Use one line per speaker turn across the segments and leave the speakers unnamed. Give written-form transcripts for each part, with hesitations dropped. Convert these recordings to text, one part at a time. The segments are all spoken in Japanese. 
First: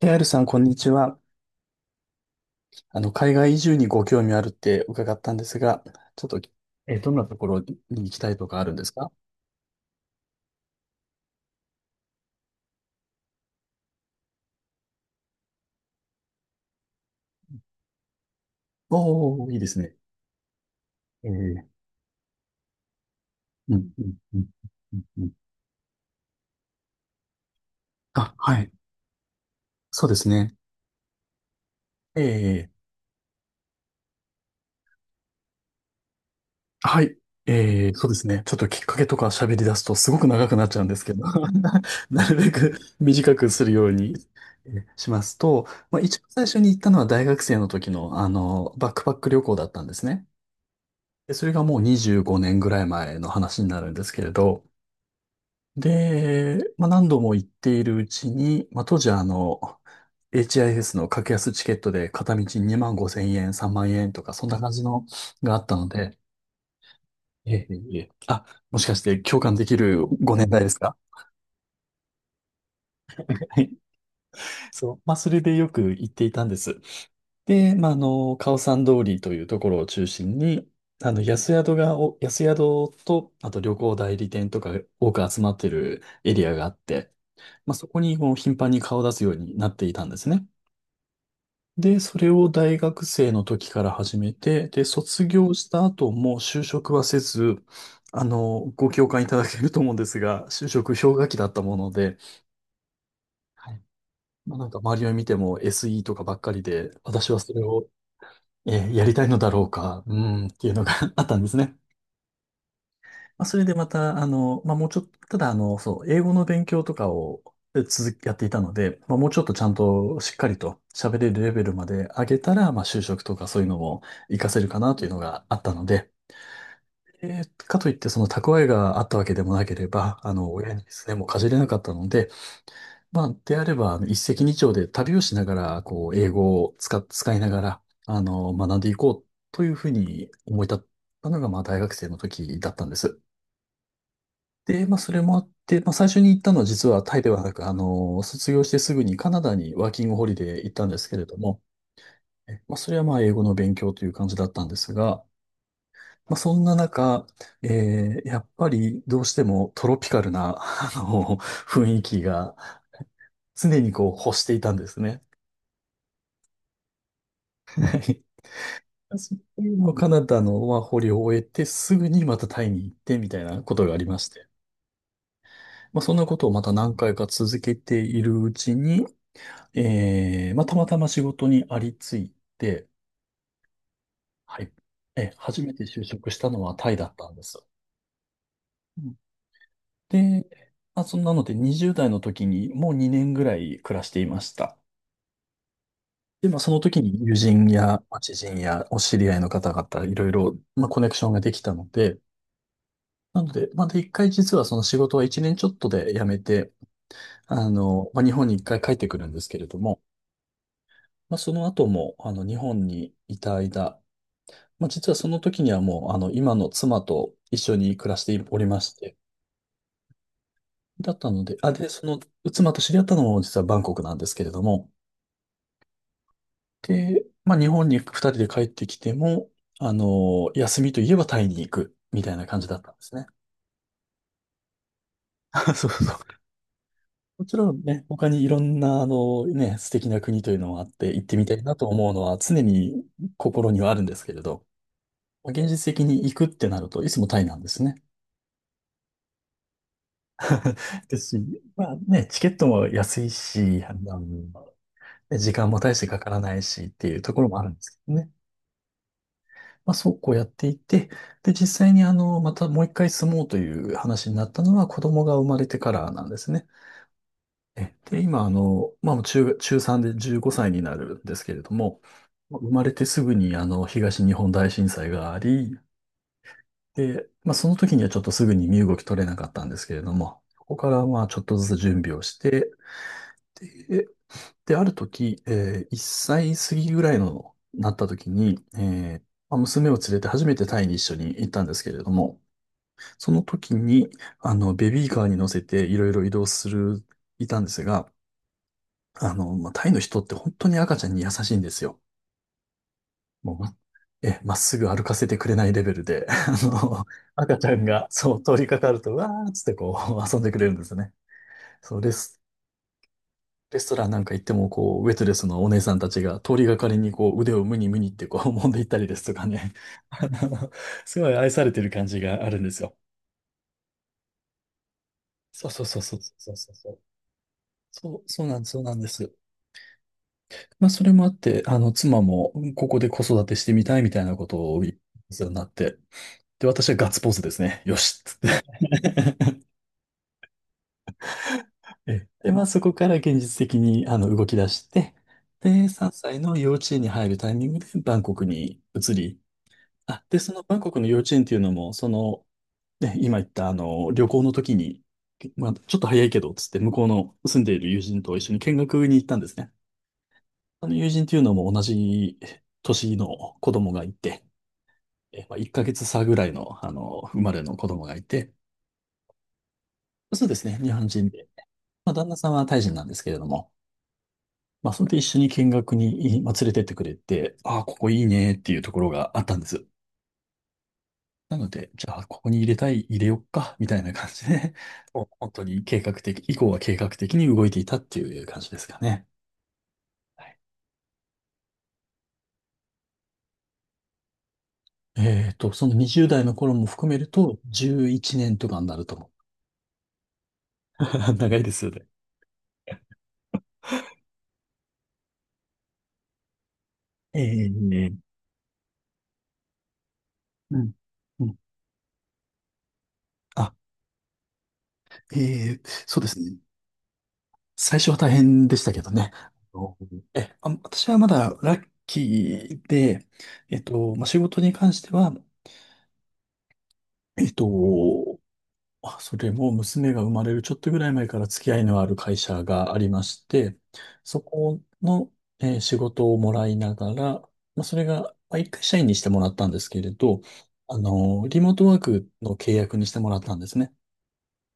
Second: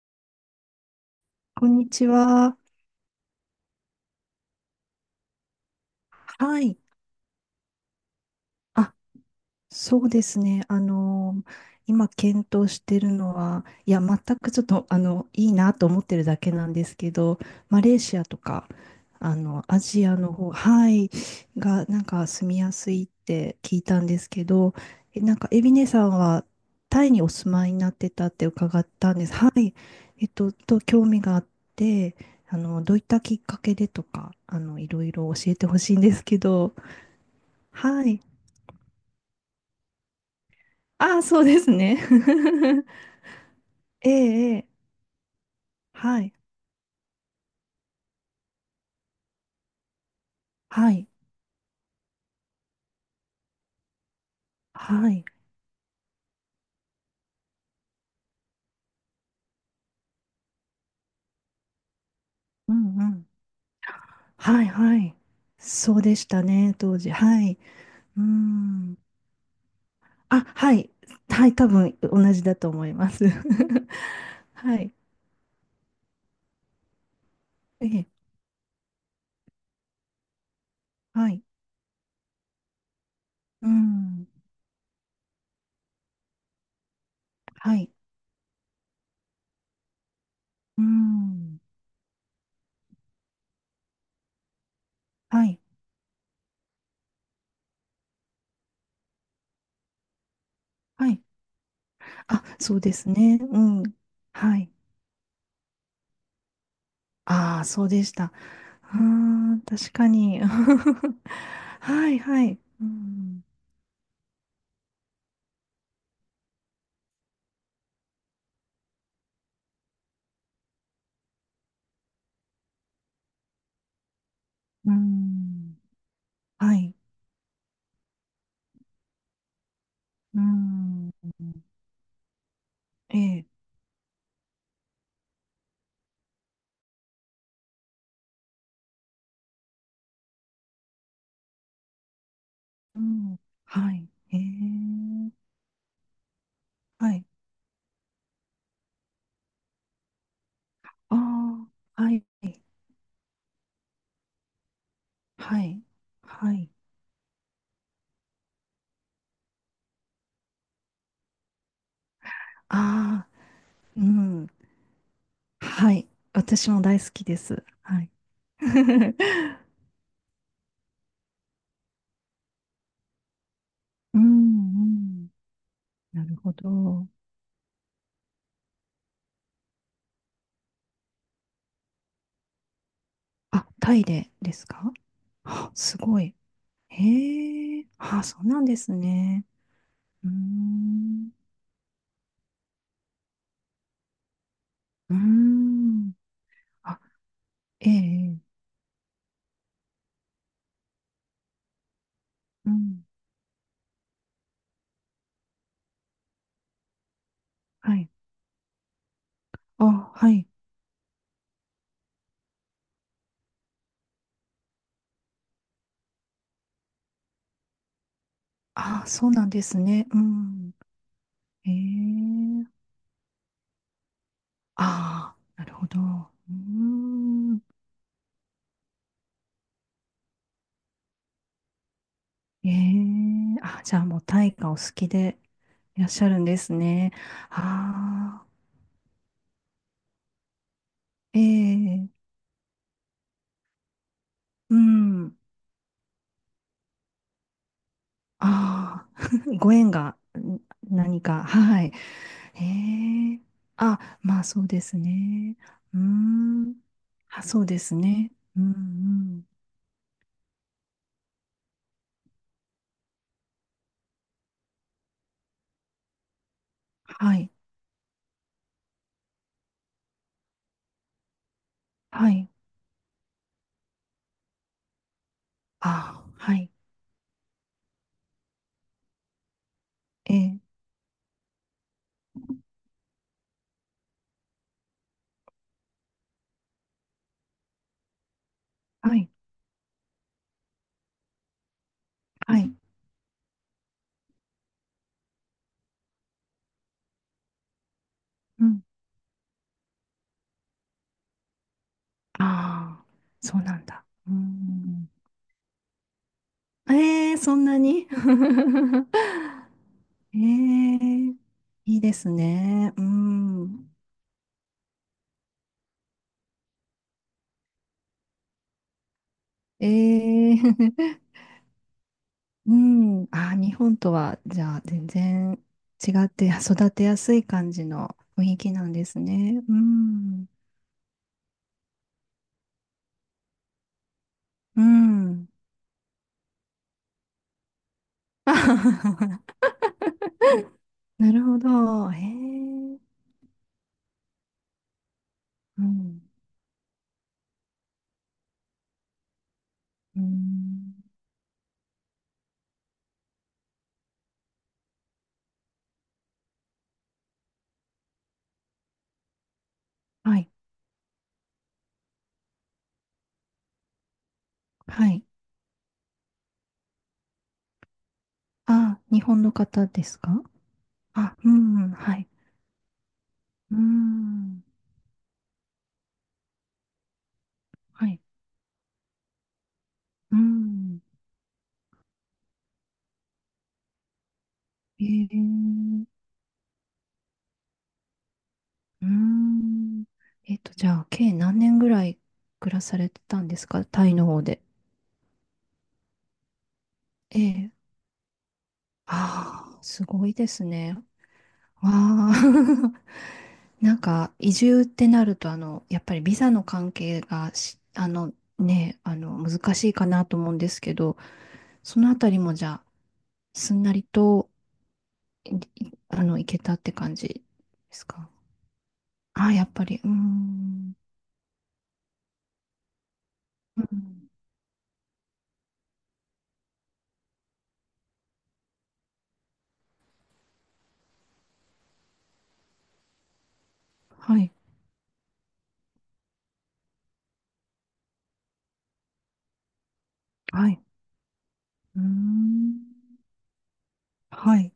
ケーアールさん、こんにちは。
こんにちは。
海外移住にご興味あるって伺ったんですが、ちょっと、
はい。
どんなところに行きたいとかあるんです
あ、
か？
そうですね。今検討してるのは、いや、全くちょっと、いいなと思ってるだけなんですけど、マレーシアとか、
おー、いいです
ア
ね。
ジアの方、はい、
えー、
が、なんか住みやすいって
う
聞い
ん、
た
う
ん
ん、
です
う
け
ん、
ど、
うんうん。
なんか、エビネさんは、タイにお住まいになってたっ
あ、
て
はい。
伺ったんです。はい。
そうですね。
興味があって、
えー、
どういったきっかけでとか、いろいろ教えてほしいんですけど、
はい。
は
そうで
い。
すね。ちょっときっかけとか喋り出すとすごく長くなっちゃうんですけ
ああ、
ど、
そうですね。
なるべく 短くするよう
え
に
え、ええ、
しますと、まあ、一
は
番
い、
最初に行ったのは大学生の時の、バックパック旅行だったんですね。
はい、
で、それがもう25年ぐらい前の話になるんですけれど、
はい。
で、まあ、何度も行っているうちに、まあ、当時はHIS の格安チケットで片道
う
2万
んう
5
ん。
千円、3万円とか、そんな
はい、
感じ
は
の
い。
があったの
そうで
で、
したね、当時。はい。
ええ、いえいえ
うー
あ、もしか
ん。
して共感できるご
あ、
年代で
は
す
い。
か？
はい、多分同じだと思います。
はい。
は
そ
い。
う。まあ、それでよく行っていたんです。で、
え
まあ、
え、
カオサン通りというところを中心に、
はい。
安宿と、あと
う
旅行代
ん。
理店とか多く集まってるエリアがあって、まあ、
は
そ
い。
こにこう頻繁に顔を出すようになっていたんですね。
うん。
で、それを大学生の時から始めて、で、卒
は
業
い。
した後も就職はせず、ご共感いただけると思うんですが、就職
は
氷
い。
河期だったもので、
あ、そうですね。う
はい。
ん。
まあ、
は
なん
い。
か周りを見ても SE とかばっかりで、私はそ
あ
れ
あ、そ
を
うでした。あ
やりたいのだ
あ、
ろう
確
か、
か
う
に。
ーん、っていうのが あったんですね。
はい、はい。う
まあ、
ん
それでまた、まあ、もうちょっと、ただ、そう、英語の勉強とかを続き、やっていたので、まあ、もうちょっとちゃんとしっかりと喋れるレベルまで上げたら、まあ、就職とかそういうのも活かせるか
う
なというのがあった
ん。
ので、
はい。
かといって、その蓄えがあったわけでもなければ、
う
親にです
ん。
ね、もうかじれなかったので、
え
まあ、
え。
であれば、一石二鳥で旅をしながら、こう、英語を使いながら、学んでいこうというふうに思い立ったのが、まあ、大学生の時だったんで
う
す。
ん。はい。え
で、まあ、それ
え。
もあって、まあ、最初に行ったのは実は
は
タイ
い。
ではなく、卒業してすぐにカナダにワーキングホリデー行ったんですけ
あ
れども、
あ。はい。
まあ、それはまあ、英語の勉強という感じだったんですが、
はい。
まあ、そ
は
ん
い。
な中、やっぱりどうしてもトロピカルな、雰囲気が
ああ。
常に
う
こう、欲し
ん。
ていたんですね。
はい。私も大好きです。はい。
そ こカナダのまあ捕虜を終えて、すぐにまたタイに行ってみたいなことがありま
うん。
して。
うん。
まあ、そん
な
な
る
ことを
ほ
また何
ど。
回か続けているうちに、まあ、たまたま仕事にありついて、
あ、タイでで
は
す
い。
か？
初
あ、
めて
す
就
ご
職
い。
したのはタイだったんです。
へえ。あ、そうなんです
うん
ね。うー
で、まあ、そん
ん。
なので20代の時にもう2年ぐらい暮らしていました。
うーん。
で、まあ、その
あ、
時に友人
ええ。
やまあ知
え
人
え、
やお知り合いの方々、いろいろ、まあ、コネクションができたので、
うん。
なので、まだ一回実はその仕事は一年ちょっとで辞めて、
はい。
まあ、日本に一回帰ってくるんですけれど
あ、
も、
はい。
まあ、その後も、日本にいた間、まあ、実はその時にはもう、今の妻と一緒に暮らしておりまし
あ、
て、
そうなんですね。うん。
だったので、
え
で、その、妻
え。
と知り合ったのも実はバンコクなんですけれども、
ああ、なるほど。う
で、まあ、
ん。
日本に二人で帰ってきても、休みといえばタイに行く、みたいな感じ
ええ。
だったんですね。
あ、じゃあもう大化お好きで
そう
いらっ
そう。
しゃるんですね。
もちろんね、他に
ああ、
いろんな、ね、素敵な国というのもあって、行って
え
みたいなと
え。
思うのは常に心にはあるんですけれど、
うん。
まあ現実的に行くってなると、いつもタイなんですね。
ああ、ご縁がん
で
何
す
か。
し、
は
ま
い。
あね、チケットも安い
ええ。
し、
あ、
ね、
まあそうです
時
ね。
間も大
う
し
ー
てかからない
ん。
しっていうとこ
あ、
ろも
そ
あ
う
るん
で
です
す
けどね。
ね。うんうん。
まあそうこうやっていて、で、実際にまたもう一回住もうという話になったのは子供が生まれてからなんですね。
はい。
で、今、まあ、中3で15歳になるんですけれども、
はい。
まあ生まれてすぐに、東日本大震災があり、
あ、はい。
で、まあ、その時にはちょっとすぐに身動き取れなかったんですけれど
ええ、
も、そこから、まあ、ちょっとずつ準備をして、で、ある時、1歳過ぎぐらいの、なった時に、
はい、
まあ娘を連れて初めてタイに一緒に行ったんですけれども、
はい。
その時に、ベビーカーに乗せていろいろ移動する、いたんですが、
うん。
まあ、タイの人って本当に赤ちゃんに優しいんですよ。
ああ、
もう
そう
ま、
なんだ。うー
え、まっすぐ歩
ん。
かせてくれないレベルで、
ええ、そ
赤
ん
ちゃ
な
ん
に。
が、そう、通りかかると、わーっつってこう、
え
遊んでくれるんですね。
え、
そ
い
う、
いですね。う
レス
ん。
トランなんか行っても、こう、ウェイトレスのお姉さんたちが通りがかりに、こう、腕をムニムニってこう、揉んでいったりですとかね。あ
え
の、すご
え。
い愛されてる感じがあるん で
う
すよ。
ん。ああ、日本とは、じゃあ、全然
そうそうそう
違
そう
って
そうそうそ
育
う。
てやすい感じ
そ
の
う、そ
雰
う
囲
なんです、
気
そう
なん
なん
で
で
す
す。
ね。うん。
まあ、それもあって、妻も、ここで子育てしてみたいみたいなことを
う
言うよう
ん。
になって、で、私はガッツポーズですね。よしっつっ て
あ はははなるほど。え
で、まあ、そこ
え、
から現実的に、動き出して、
う
で、3
ん。
歳の幼稚園に入るタイミングでバンコクに移り、
う
で、そのバンコ
ん。
クの幼稚園っていうのも、その、ね、今言った、旅行の時に、まあ、ちょっと早いけど、つって、向こうの住んでいる友人と一緒に見学に行ったんですね。
はい。
あの友人っていうのも同じ年の子供がいて、
はい。
まあ、1ヶ月差ぐらいの、生まれの子供がいて、
あ、日本の方ですか？
そうですね、日本人
あ、
で。
うん、
まあ、
は
旦
い。
那さんはタイ人なんですけれども、
うん、
まあ、それで一緒に見学に、まあ、連れてってくれて、ああ、こ
は
こ
い。
いいねっていうところがあったんです。
うん、
なので、じゃあ、ここに入れたい、入れよっか、みたいな感じで、
え
もう
え、
本当に計
う
画的、以降は計画的に動いていたっていう感じですかね。
ん。
はい
じゃあ、計何年ぐらい暮らされてたんですか、タイの方で？
えっと、その20代の頃も含める
え
と、
え。
11年とかになると思
ああ、すごいですね。
う。長いです
わ
よね。
あ。なんか、移住ってなると、あの、やっぱりビザの関係がし、
ええ、
ね、難しいかなと思うんで
う
す
ん。
けど、
うん、
そのあたりもじゃあ、
あ、
すんなりと、
え
い
え、そうです
行
ね。
けたって感じで
最
す
初は
か？
大変でしたけどね。あ
あ、やっぱ
の
り、うー
え、あ、
ん。
私はまだラッキーで、
う
まあ、
ん、
仕事に関しては、えっと、それも娘が生まれるちょっとぐらい前から付き合いのある会社がありまして、
は
そ
い、
この、仕事をもらいながら、まあ、それが、まあ、一回社員にしてもらったんですけれど、
はい。
リモートワー
うー
クの契
ん。
約にしてもらったんですね。
はい。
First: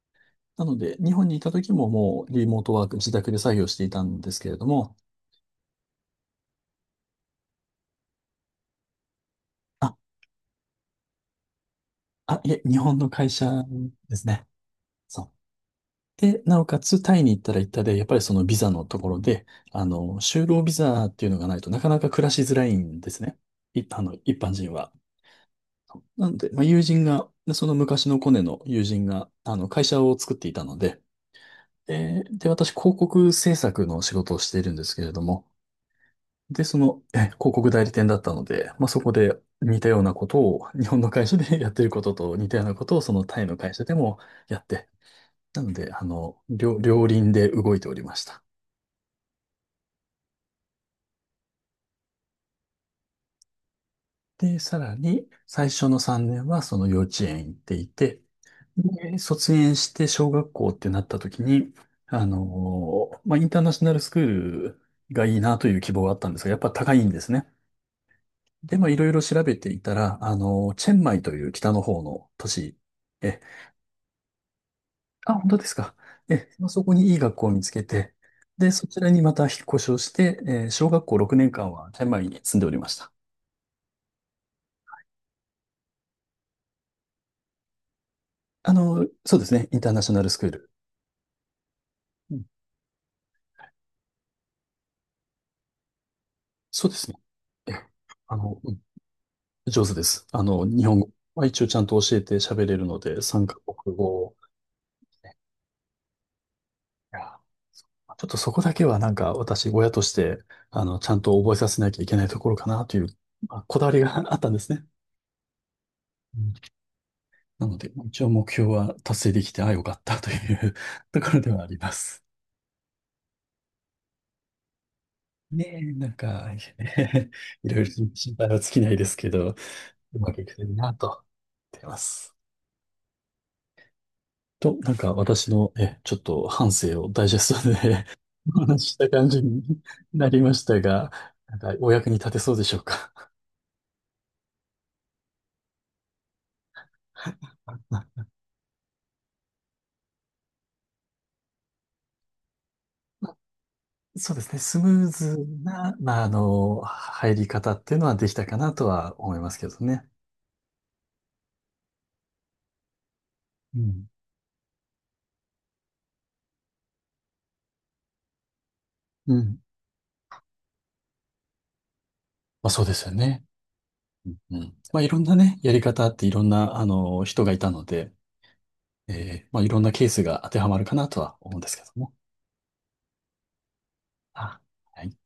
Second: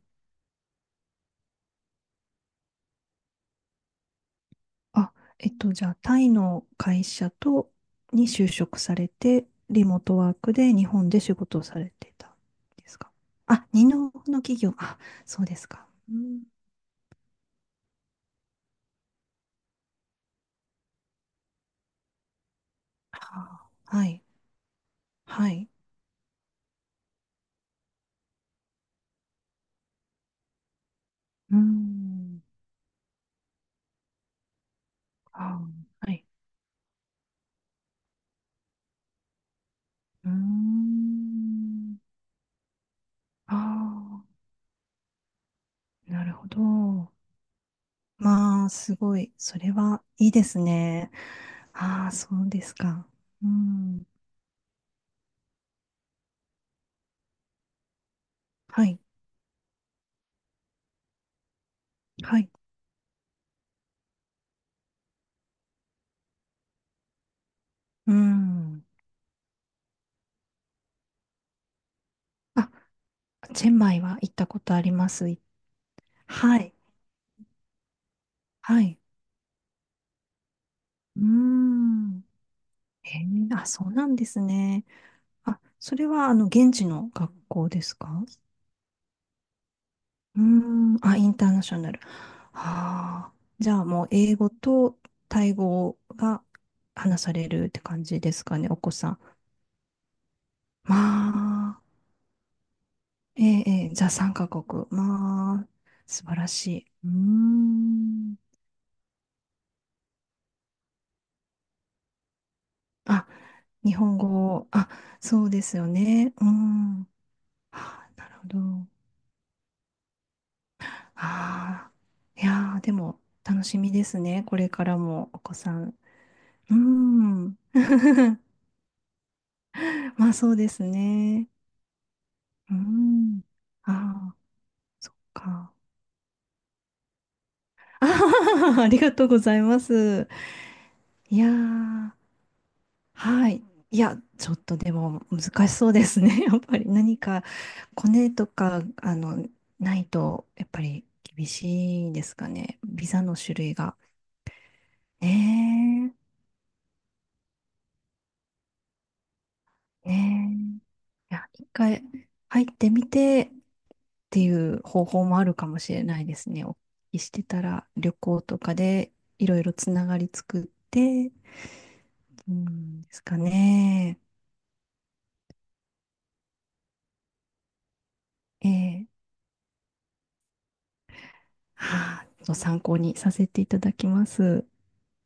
なので、日本にいた時ももうリモートワーク、自宅で作業していたんですけれども、
あ、じゃあ、タイの会社と、に就職されて、リモートワークで日本で仕事をされてたん
いえ、日
で
本
す
の
か？
会社
あ、日本
です
の
ね。
企業、あ、
そ
そうですか。う
う。で、
ん。
なおかつ、タイに行ったら行ったで、やっぱりそのビザのところで、就労ビザっていうのがないとなかなか暮らしづらいんですね。
は
い、
あ、
あ
は
の、
い、
一般人は。
はい。
なので、まあ、友人が、その昔のコネの友人が、会社を作っていたので、
うー
で、
ん。
で、私、広告制作の仕事をしているんですけれども、
あ、はい。
で、広告代理店だったので、まあ、そこで似たようなこ
うー
とを、日本の会社でやってる
ん。
ことと似たようなことを、そのタイの会社でも、
あ
やって、なので、
あ、なるほ
両
ど。
輪で動いておりました。
まあ、すごい。それはいいですね。ああ、そうですか。うん。
で、さらに、最初の3年はその幼稚園行っていて、
はい。
で、卒園して小学校ってなった時に、
はい。
まあ、インターナショナルスクールがいいなという希望があったんですが、やっぱ高いんですね。
う
で、
ん。
まあ、いろいろ調べていたら、チェンマイという北の方の都
あ、
市、え、
チェンマイは行ったことありま
あ、
す。
本当ですか？
は
まあ
い。
そこにいい学校を見つけて、で、
は
そち
い。
らにまた引っ越しをして、小学校
う
6年間はチェンマ
ん。
イに住んでおりました。
へえ、あ、そうなんですね。あ、それは、現地の学校ですか？
そうですね。インターナショナルス
う
クール。
ん。あ、インターナショナル。
うん。
ああ。じゃあ、もう、英語とタイ語が
そうですね。
話されるっ
え
て
え、
感じですかね、
う
お
ん、
子さん。
上手です。日
ま
本語は一応ちゃ
あ。
んと教えて喋れるので、
え
3カ
え、ええ、
国
じゃあ
語。
3カ国。まあ、素晴らしい。うー
いや、ちょっ
ん。
とそこだけはなんか私、親として、ちゃんと覚えさせなきゃいけないところかなという、
あ、
まあ、こだわ
日
りが
本
あったんで
語。
すね。
あ、そうですよね。
う
う
ん
ん。
なので、
あ、
一
な
応
るほ
目標
ど。
は達成できて、よかったという ところではあり
あ
ま
あ、
す。
いやー、でも、楽しみですね。これからも、お子
ね
さ
え、
ん。
なんか、
う ん。
いろいろ心配は尽きないですけど、う
ま
ま
あ、
くい
そ
く
う
と
で
いい
す
なと思っ
ね。
てます。
うん。ああ、
と、なん
そ
か
っ
私の、
か。
ちょっと反省をダイジェストで
あは
お
ははは
話
あ
しし
り
た
がとう
感
ご
じ
ざ
に
います。
なりましたが、
いや
なんかお役
ー。
に立てそうでしょうか。
はい。いや、ちょっとでも難しそうですね。やっぱり何かコ ネとか、あの、ないと、やっぱり厳しいですかね。ビザの種類が。
そうですね。スムーズな、
ね
まあ、入り方っていうのはできたかなとは思いますけどね。
え、ねえ。いや、一回入ってみてっ
うん。
ていう方法もあるかもしれないですね。お聞きしてたら、旅行とかで
う
いろ
ん。
いろつながり作って、う
まあ、そうで
ん
すよ
ですか
ね。
ね。
うんうん。まあ、いろんなね、やり方あっていろんな、人がいたので、
ええ、
まあ、いろんなケースが当てはまるかなとは思うんですけども。
はあ、ちょっと参考にさせていただきま
あ
す。
はい。